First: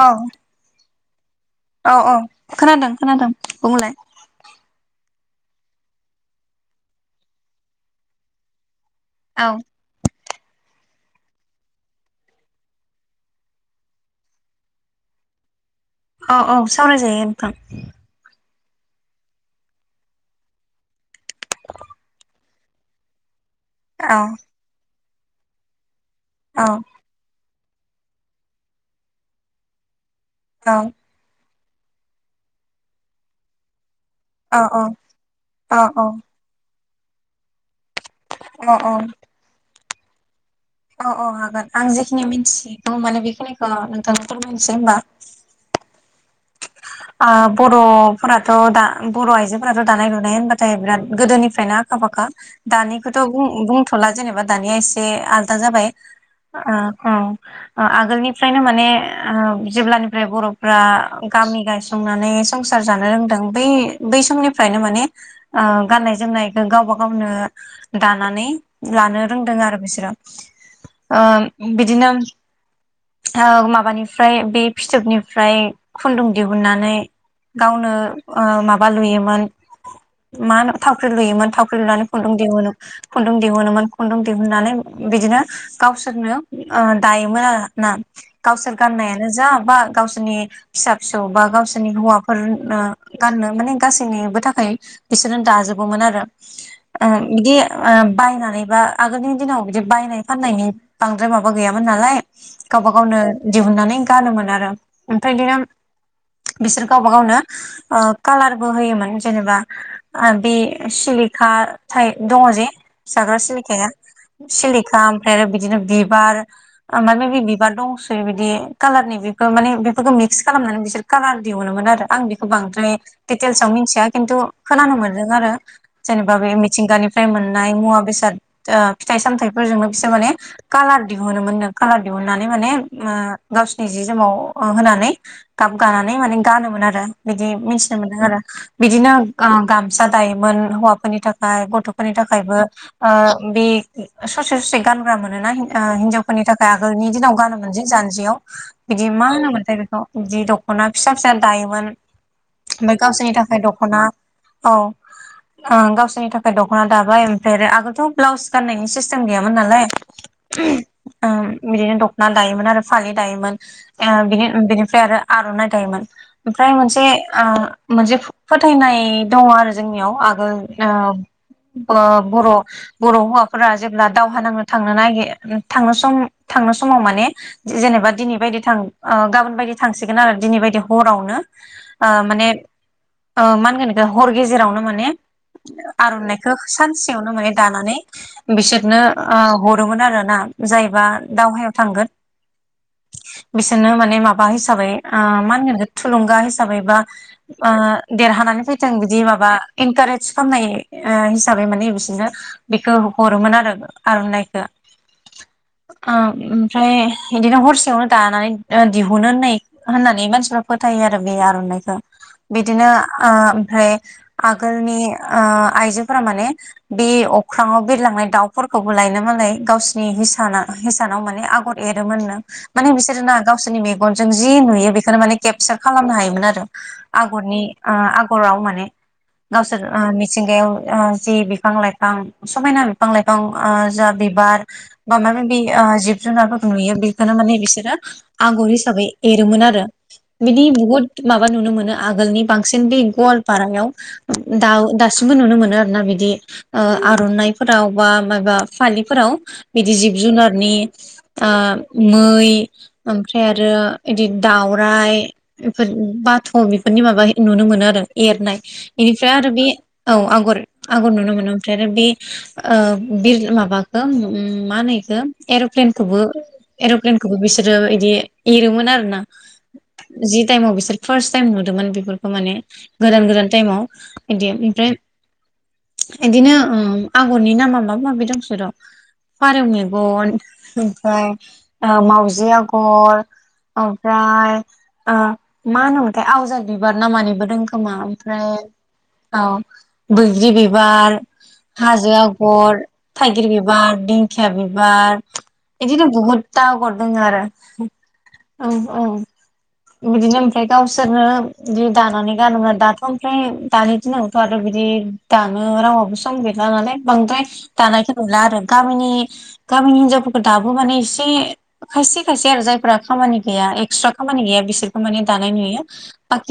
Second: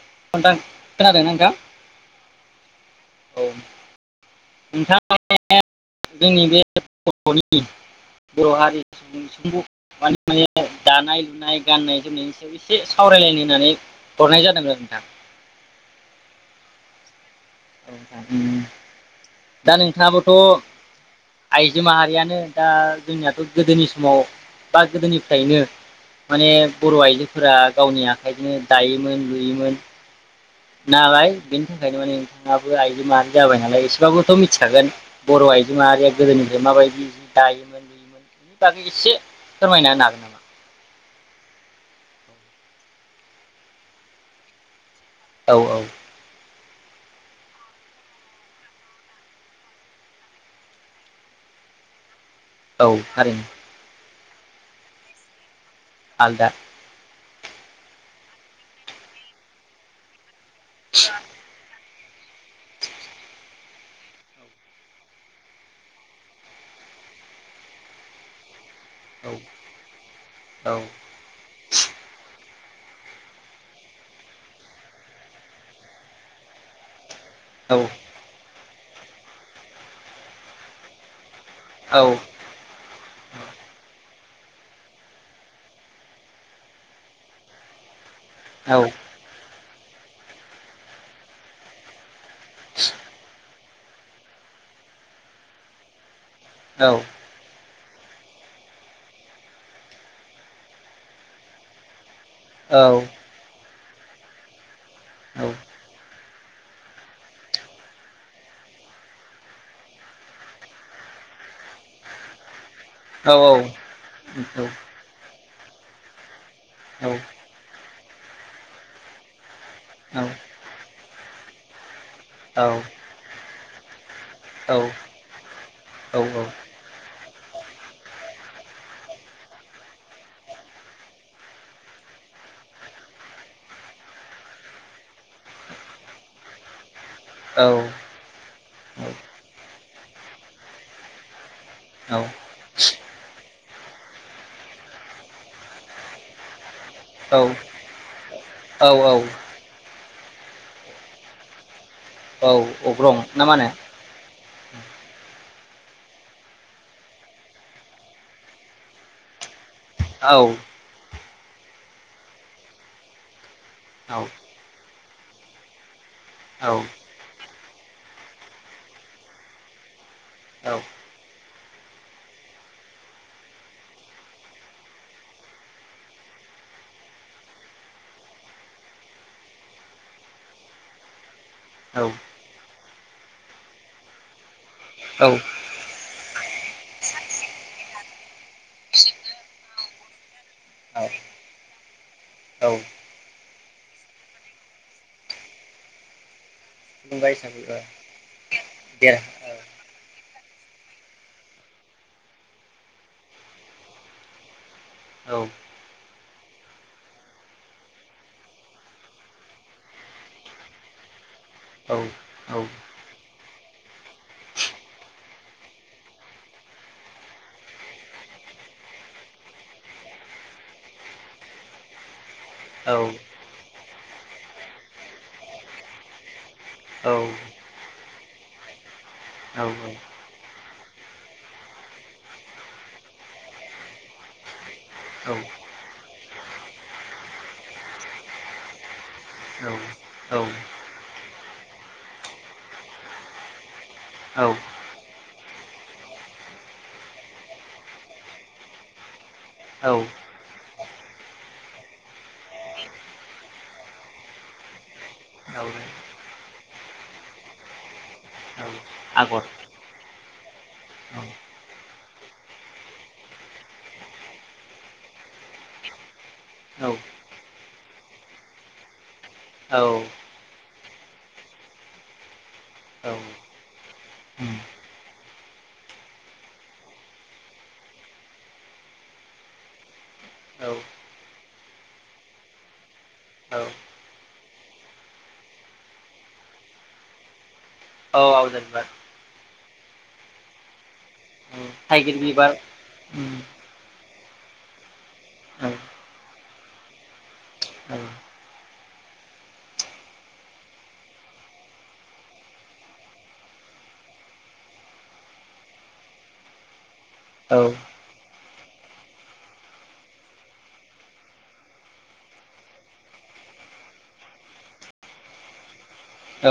औ नोंथां खोनादों ना नोंथा? औ औ खोनादों खोनादों बुंलाय, [unintelligible] जोंनि बे बर'नि बर' हारि, औ माने माने दानाय लुनाय गाननाय जोमनायनि सायाव एसे सावरायलायनो होननानै हरनाय जादों आरोना, औ औ सावरायजायो नोंथां दा नोंथाङाबोथ' आइजो माहारियानो दा जोंनियाथ' गोदोनि समाव औ बा गोदोनि खायनो माने औ बर' आइजोफोरा गावनि आखाइजोंनो दायोमोन लुयोमोन औ नालाय बेनि थाखायनो माने नोंथाङाबो आइजो माहारि जाबाय नालाय एसे ब्लाबोथ' औ मिथिखागोन बर' आइजो औ माहारिया गोदोनिफ्राय माबायदि दायोमोन बि बेनि बागै एसे फोरमायना हागोन नामा? औ औ हागोन आं जेखिनि मिन्थिगौ माने बेखिनिखौ नोंथां फोरमायनोसै होनोमबा। नामा? औ ओ बर'फोराथ' दा बर' आइजोफोराथ' दानाय लुनाय होनबाथाय बिराद गोदोनिफ्रायनो आखा फाखा औ दानिखौथ' थारैनो बुं बुंथ'ला जेनोबा दानिया एसे आल दा जाबाय आलदा ओ उम ओ आगोलनिफ्रायनो माने ओ जेब्लानिफ्राय बर'फो रा गामि गाय संनानै संसार जानो रोंदों बै बै समनिफ्रायनो माने ओ गाननाय जोमनायखौ गावबा गावनो दानानै लानो औ रोंदों आरो बिसोरो औ ओम बिदिनो ओ माबानिफ्राय बे फिथोबनिफ्राय खुन्दुं दिहु ननानै औ गावनो ओ माबा लुयोमोन मा थावख्रि लुयोमोन थाव लुनानै औ खुन्दुं दिहुनो खुन्दुं दिहुनोमोन खुन्दुं दिहुननानै बिदिनो गावसोरनो ओ दायोमोन आरो ना गावसोर औ गाननायानो जा बा गावसोरनि फिसा फि सौ बा गावसोरनि हौवाफोरनो गाननो माने गासैनिबो थाखाय बिसोरनो दाजोबोमोन आरो औ ओम बिदि ओ बायनानै बा आगोलनि दिनाव बिदि बायनाय फाननायनि बांद्राय माबा गैयामोन नालाय गावबा औ गावनो दिहुननानै गानोमोन आरो ओमफ्राय औ औ बिदिनो बिसोर गावबा गावनो ओ कालारबो होयोमोन जेनोबा बे ओ सिलिखा थाइ दङ जे औ जागा सिलिखाया औ सिलिखा ओमफ्राय आरो बिदिनो बिबार ओ औ औ माने बे बिबार दंसोयो बिदि कालारनि बेखौ माने बेफोरखौ मिक्स खालामनानै बिसोर कालार दिहुनोमोन आरो आं बेखौ बांद्राय दिटेलसाव मिथिया खिन्थु खोनानो मोनदों आरो जेनोबा बे मिथिंगानिफ्राय मोननाय मुवा बेसाद ओ फिथाइ सामथाइफोरजोंनो बिसोर माने कालार दिहुनोमोन नों कालार दिहुननानै माने ओ गावसोरनि जि जोमाव होनानै गाब गानानै माने गानोमोन आरो। बिदि मिथिनो मोनदों आरो बिदिनो गा-गामसा दायोमोन हौवाफोरनि थाखाय गथ'फोरनि थाखायबो ओ बे ससे ससे गानग्रा मोनोना ओ हिनजावफोरनि थाखाय। आगोलनि दिनाव गानोमोनजि जानजियाव बिदि मा होनोमोनथाय बेखौ। जि दक्ट अना फिसा फिसा दायोमोन। औ ओमफ्राय अग्रं गावसोरनि ना मा थाखाय होनो दख'ना औ ओ गावसोरनि थाखाय दख'ना दाबाय ओमफ्राय आरो आगोलथ' ब्लाउस गाननायनि सिस्टेम गैयामोन नालाय। औ ओ बिदिनो दख'ना दायोमोन आरो फालि दायोमोन ओ औ बिनि बिनिफ्राय आरो आर'नाइ दायोमोन औ ओमफ्राय मोनसे ओ मोनसे फोथायनाय दङ आरो जोंनियाव आगोल औ ओ ब-बर' बर' हौवाफोरा जेब्ला दावहा नांनो थांनो नागिर थांनो सम थांनो समाव माने जेनेबा दिनै बायदि थां ओ गाबोन बायदि थांसै [unintelligible] आरो दिनि बायदि हरावनो ओ माने ओ मा होनगोन बिखौ हर गेजेरावनो माने औ आर'नायखो सानसेयावनो माने दानानै बिसोरनो ओ हरोमोन आरो ना जायबा दावहायाव थांगोन औ औ बिसोरनो माने माबा हिसाबै ओ मा होनगोन इखो थुलुंगा हिसाबै बा थुलुंगा हिसाबै ओ देरहानानै फैथां बिदि देरहा माबा इनकारेज खामनाय ओ हिसाबै माने बिसोरनो बेखौ हरोमोन आरो आरनाइखो औ ओ ओमफ्राय इदिनो हरसेयावनो दानानै ओ दिहुनो होननाय होननानै मानसिफ्रा फोथायो आरो बे औ आर'नाइखौ औ बिदिनो ओमफ्राय आगोलनि ओ आइजोफोरा माने बे अख्राङाव बिरलांनाय दाउफोरखौबो लायनो मालाय गावसिनि हिसाना हिसानाव माने आगर एरोमोननो। माने औ बिसोर ना गाव बिसोरनि मेगनजों जि नुयो बेखौनो माने केपसार खालामनो हायोमोन आरो औ आगरनि ओ आगराव माने औ गावसोर ओ मिथिंगायाव ओ जि बिफां लाइफां समायना बिफां लाइफां ओ जा बिबार बा औ माबा माबि जिब जुनारफोरखो नुयो बेखौनो माने बिसोरो आगर हिसाबै एरोमोन आरो बिदि बुहुद माबा नुनो मोनो आगोलनि बांसिन बे गवालपारायाव। औ दाउ बिबो नुनो मोनो आरो ना बिदि ओ आरनाइफोराव बा माबा फालिफोराव औ बिदि जिब जुनारनि। ओ मै ओमफ्राय आरो बिदि दाउराइ बेफोर बाथ' बेफोरनि माबा नुनो मोनो आरो एरनाय। इनिफ्राय आगर आरो बे औ आगर आगर औ नुनो मोनो ओमफ्राय आरो बे ओ बिर माबाखौ उम मा होनो इखो एरप्लेनखौबो औ एरप्लेनखौबो बिसोरो बिदि एरोमोन आरो। ना औ जि ताइमआव बिसोर फार्स्ट टाइम नुदोंमोन बेफोरखौ माने गोदान गोदान टाइमाव बिदि उम ओमफ्राय इदिनो ओम आगरनि नामा माबा माबि दंसो र फारौ मेगन औ ओमफ्राय मावजि आगर औ ओमफ्राय ओ मा होनोमोथाय आवजार बिबार ना मानिबो दों खोमा ओमफ्राय आवजार बिबार औ बैग्रि बिबार हाजो थाइगिर बिबार आगर उम थाइगिर बिबार दिन खिया बिबार औ इदिनो बहुत ता आगर दों आरो औ औ औ बिदिनो ओमफ्राय गावसोरनो बिदि दानानै गानो आरो दाथ' ओमफ्राय दानि दिनावथ' आरो बिदि दानो रावाबो सम गैला नालाय। बांद्राय दानायखो नुला आरो गामिनि गामिनि हिनजावफोरखौ दाबो माने एसे खायसे खायसे आरो जायफ्रा खामानि गैया एक्सट्रा खामानि गैया बिसोरखौ मानानि दानाय नुयो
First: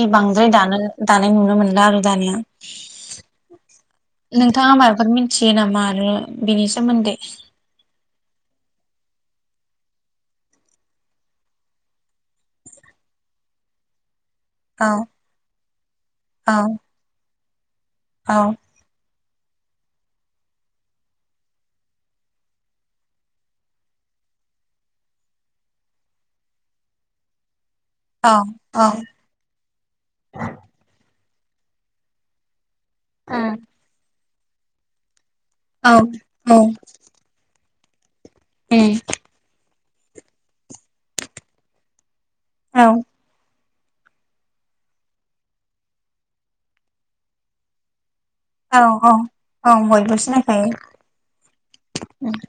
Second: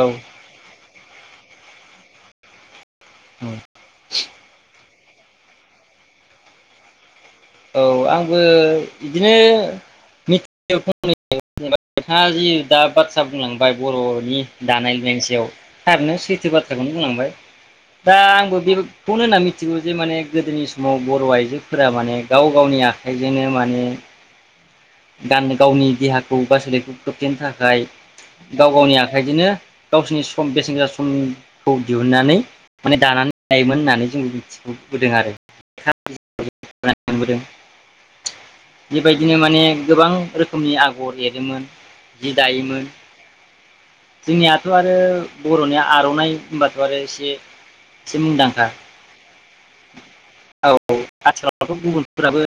औ बांद्राय दानो दानाय नुनो मोनला आरो दानिया नोंथाङा माबाफोर मिथियो नामा आरो बिनि सोमोन्दै औ आंबो बिदिनो मिथियो फंनैसो [unintelligible] जेनबा [unintelligible] नोंथाङा जि दा बाथ्रा बुंलांबाय बर'नि औ दानाय लुनायनि सायाव थारैनो सैथो औ बाथ्राखौनो बुंलांबाय दा औ आं बे [unintelligible] खौनो होनना मिथिगौ जे माने गोदोनि समाव बर' आइजोफोरा माने गाव गावनि आखाइजोंनो माने गानो गावनि देहाखौ एबा सोलोखौ खोबथेनो थाखाय औ गाव औ गावनि आखाइजोंनो गावसिनि सम बेसेन गोसा सम खौ दिहुनन्नानै माने दानानै उम लायोमोन होननानै जों बुं सिबुग [unintelligible] बोदों आरो। औ औ। मोनबोदों बेबायदिनो माने गोबां रोखोमनि आगर एरोमोन जि दायोमोन औ जोंनियाथ' आरो बर'नि आर'नाइ होनबाथ' आरो एसे एसे मुंदांखा औ औ औ बयबो सिनायखायो औ आथिखालथ' उम गुबुनफोराबो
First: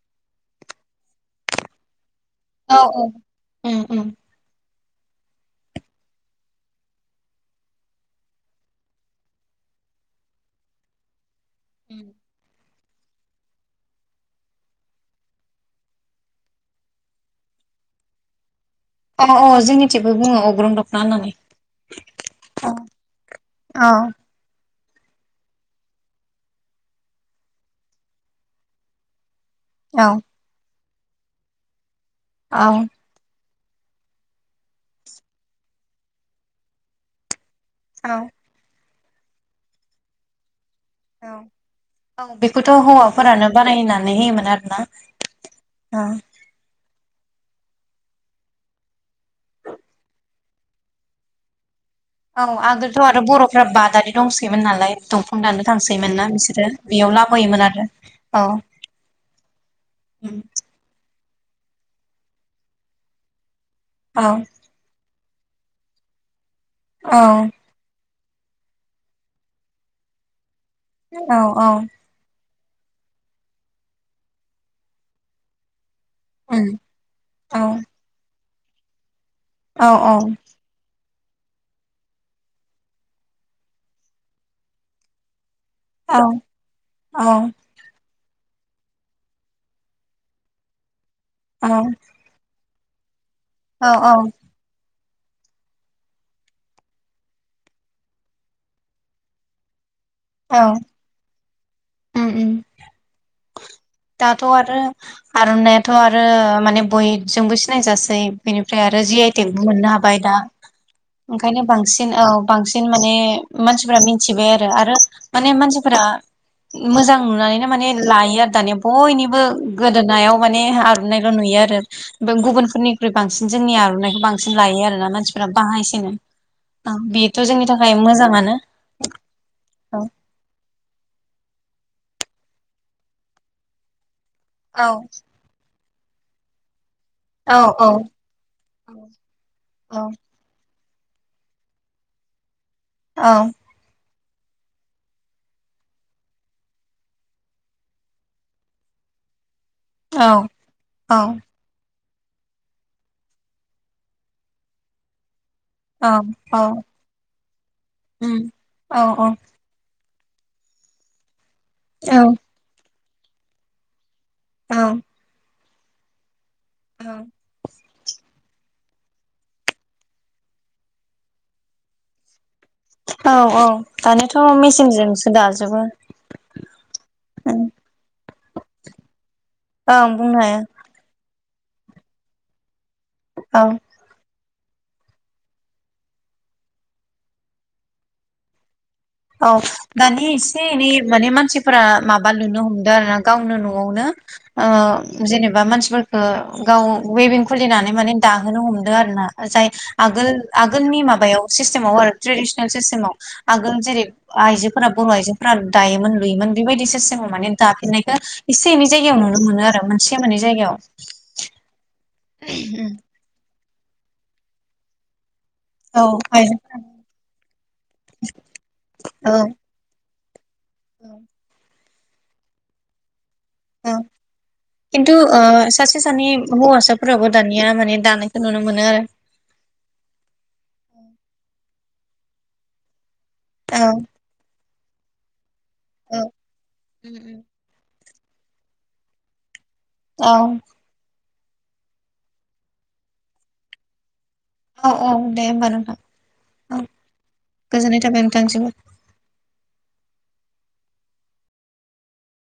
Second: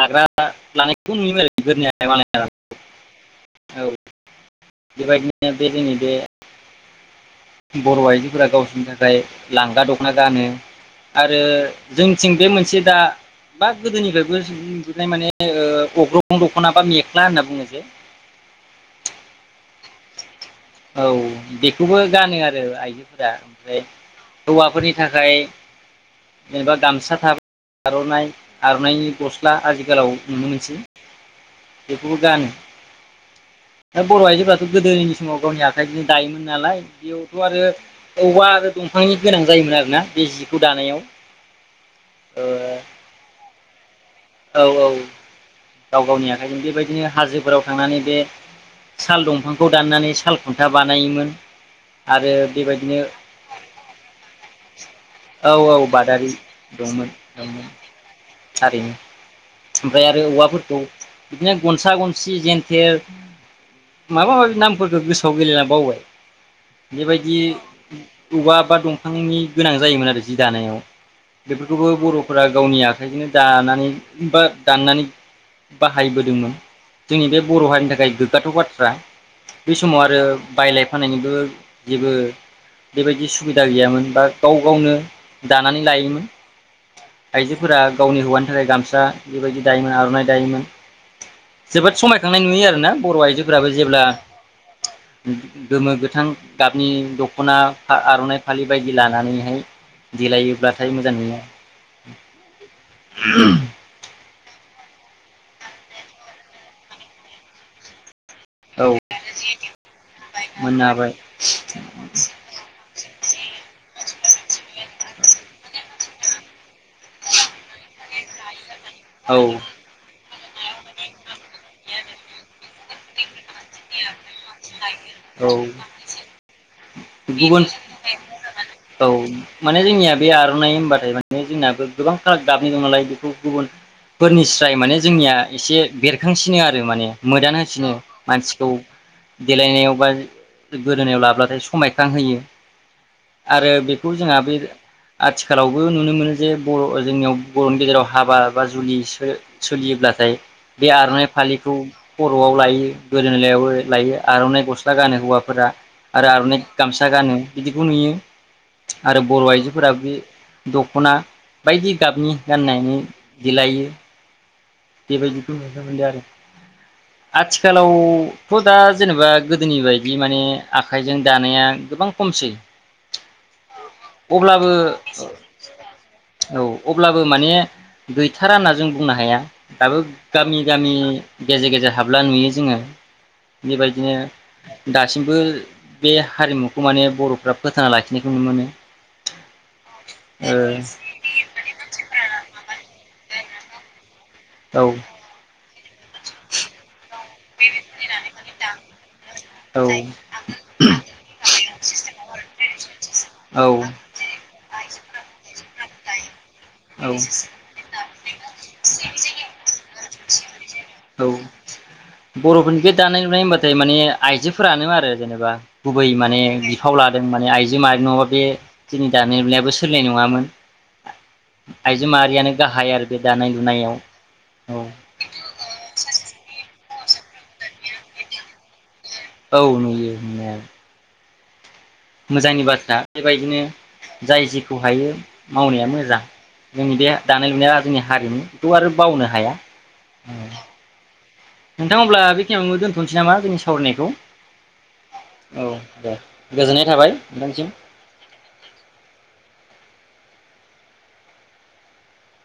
लाग्रा [unintelligible] लानायखौ नुयोमोन आरो बिफोरनिया [unintelligible] औ औ उम उम। बेबायदिनो बे जोंनि बे बर' आइजोफोरा गावसोरनि थाखाय लांगा दखना गानो आरो [unintelligible] जोंनिथिं बे मोनसे मोनसे दा बा गोदोनिफ्रायबो नुबोनाय माने ओ [unintelligible] अग्रं दख'ना बा मेख्ला होनना बुङो जे अ अ जोंनि थेवबो बुङो औ। औ बेखौबो गानो आरो औ आइजोफोरा ओमफ्राय औ हौवाफोरनि थाखाय जेनेबा गामसा थाब आर'नानायनि गस ला औ आजिखालाव नुनो मोनसै बेखौबो गानो। औ दा बर' आइजोफ्राथ' गोदोनि समाव गावनि आखाइ बिनो दायोमोन नालाय बेयाव थ' आरो औ अबावबा आरो। दंफांनि गोनां जायोमोन आरोना बे जि औ औ बेखौथ' हौवाफोरानो बानायो ना औ औ गाव गावनि आखाइजों बेबायदिनो हाजोफोराव थांनानै बे साल दंफांखौ दाननानै साल खुन्था बानायोमोन। आरो औ बेबायदिनो आगोलथ' आरो बर'फ्रा बादारि दंसैयोमोन नालाय दंफां औ दाननो औ बादारि थांसैयोमोना बिसोरो दंमोन बेयाव लाबोयोमोन आरो औ। ओमफाय आरो उम औवाफोरखौ बिदिनो गनसा गनसि जेेनथेर औ माबा माबि नामफोरखौ गोसो गोसोआव गैला ना बावबाय औ औ बेबायदि औवा बा दंफांनि गोनां जायोमोन आरो जि दानायाव। बेफोरखौबो बर'फोरा गावनि आखाइजोंनो दानानै बा दाननानै बाहायबोदोंमोन औ जोंनि बे बर' हारिनि थाखाय गोग गाथाव बाथ्रा। बे औ समाव आरो बायलाय फाननायनिबो जेबो दानानै औ लायोमोन औ आइजोफोरा गावनि हौवानि थाखाय गाम सा बेबायदि दायोमोन आर'नाइ दायोमोन। औ जोबोद समायखांनाय नुयो आरोना। बर' आइजो फोराबो औ जेब्ला गोमो गोथां गाबनि दख'ना आ आर'नाइ फालि बायदि लानानैहाय औ देलायोब्लाथाय मोजां नुयो। औ। [unintelligible] दाथ' आरो आर'नायाथ' आरो माने बयजोंबो सिनायजासै बेनिफ्राय औ आरो जि आइटिकबो मोननो हाबाय दा मोननो हाबाय ओंखायनो बांसिन औ बांसिन माने मानसिफोरा मिथिबाय आरो आरो माने मानसिफोरा मोजां नुनानैनो माने लायो आरो दानिया बयनिबो औ गोदोनायाव माने आर'नायल' नुयो आरो ओ गुबुन फोरनिख्रइ औ बांसिन। जोंनि आर'नाइखौ बांसिन लायो आरोना मानसिफोरा बाहायसिनो औ बेथ' गुबुन जोंनि थाखाय मोजाङानो औ माने औ जोंनिया बे आर'नाइ होनबाथाय माने जोंनाबो गोबां फाराग [unintelligible] नालाय बेखौ गुबुन फोरनिस्राय औ माने जोंनिया एसे बेरखांसिनो आरो माने। मोदान औ औ होसिनो। मानसिखौ देलायनायाव औ बा गोदोनायाव लाब्लाथाय समायखांहोयो। आरो बे खौ जोंहा बे आथिखालावबो नुनो मोनो जे बर' ओ जोंनियाव बर'नि गेजेराव हाबा बा जुलि सो औ सोलियोब्लाथाय बे आर'नाइ औ फालिखौ खर'आव लायो। गोदोलायावबो लायो आर'नाइ गस्ला गानो हौवा फोरा आरो आर'नाइ औ गामसा गानो बिदिखौ नुयो उम औ आरो औ बर' आइजोफोरा बे दख'ना बायदि औ गाबनि गाननायनि देलायो। औ बेबायदि [unintelligible] आथिखाल लावथ' दा जेनेबा गोदोनि बायदि माने आखाइजों दानाया गोबां खमसै। औ औ दानिथ' अब्लाबो मेसिनजोंसो दाजोबो। थारा होनना जों बुंनो हाया। दाबो ओं बुंनो हाया गामि गामि गेजेर गेजेर हाबला नुयो जोङो। औ बेबायदिनो दासिमबो बे हारिमुखौ माने बर'फ्रा फोथांना लाखिनायखौ नुनो मोनो। औ दानि एसे एनै ओ माने मानसिफोरा माबा लुनो हमदों आरो ना। गावनो न'आवनो। ओ औ जेनेबा मानसिफोरखौ गाव वेबिं खुलिनानै माने दाहोनो हमदों आरो ना जाय औ आगोल आगोलनि माबायाव सिस्टेमाव आरो ट्रेडिसनेल सिस्टेमाव आगोल जेरै आइजोफोरा बर' आइजोफोरा दायोमोन लुयोमोन। बेबायदि सिस्टेमाव माने दफिननायखौ इसे एनै जायगायाव नुनो मोनो आरो। से मोननै जायगायाव। औ। बर'फोरनि बे दानाय लुनाय होम जाय माने आइजोफोरानो आरो जेनेबा औ गुबै माने बिफाव लादों माने आइजो माहारि नङाबा बे जोंनि दानाय लुनायाबो सोलिनाय नङा मोन। औ आयजो माहारियानो गाहाय आरो बे दानाय लुनायाव औ खिन्थु ओ सासे सानै हौवासाफोराबो दानिया माने दानायखौ नुनो मोनो आरो। औ नुयो नुनायालाय। मोजांनि बाथ्रा। बेबायदिनो औ जाय जि खौ हायो। मावनाया मोजां औ जोंनि बे उम दानाय लुनाया जोंनिया हारिमुखौ आरो बावनो हाया। औ नोंथां अब्ला बेखिनियावनो दोनथ'नोसै नामा जोंनि सावरायनायखौ? औ औ दे औ होमबा नोंथां दे औ गोजोननाय थाबाय नोंथांसिम गोजोननाय थाबाय नोंथांनिसिम।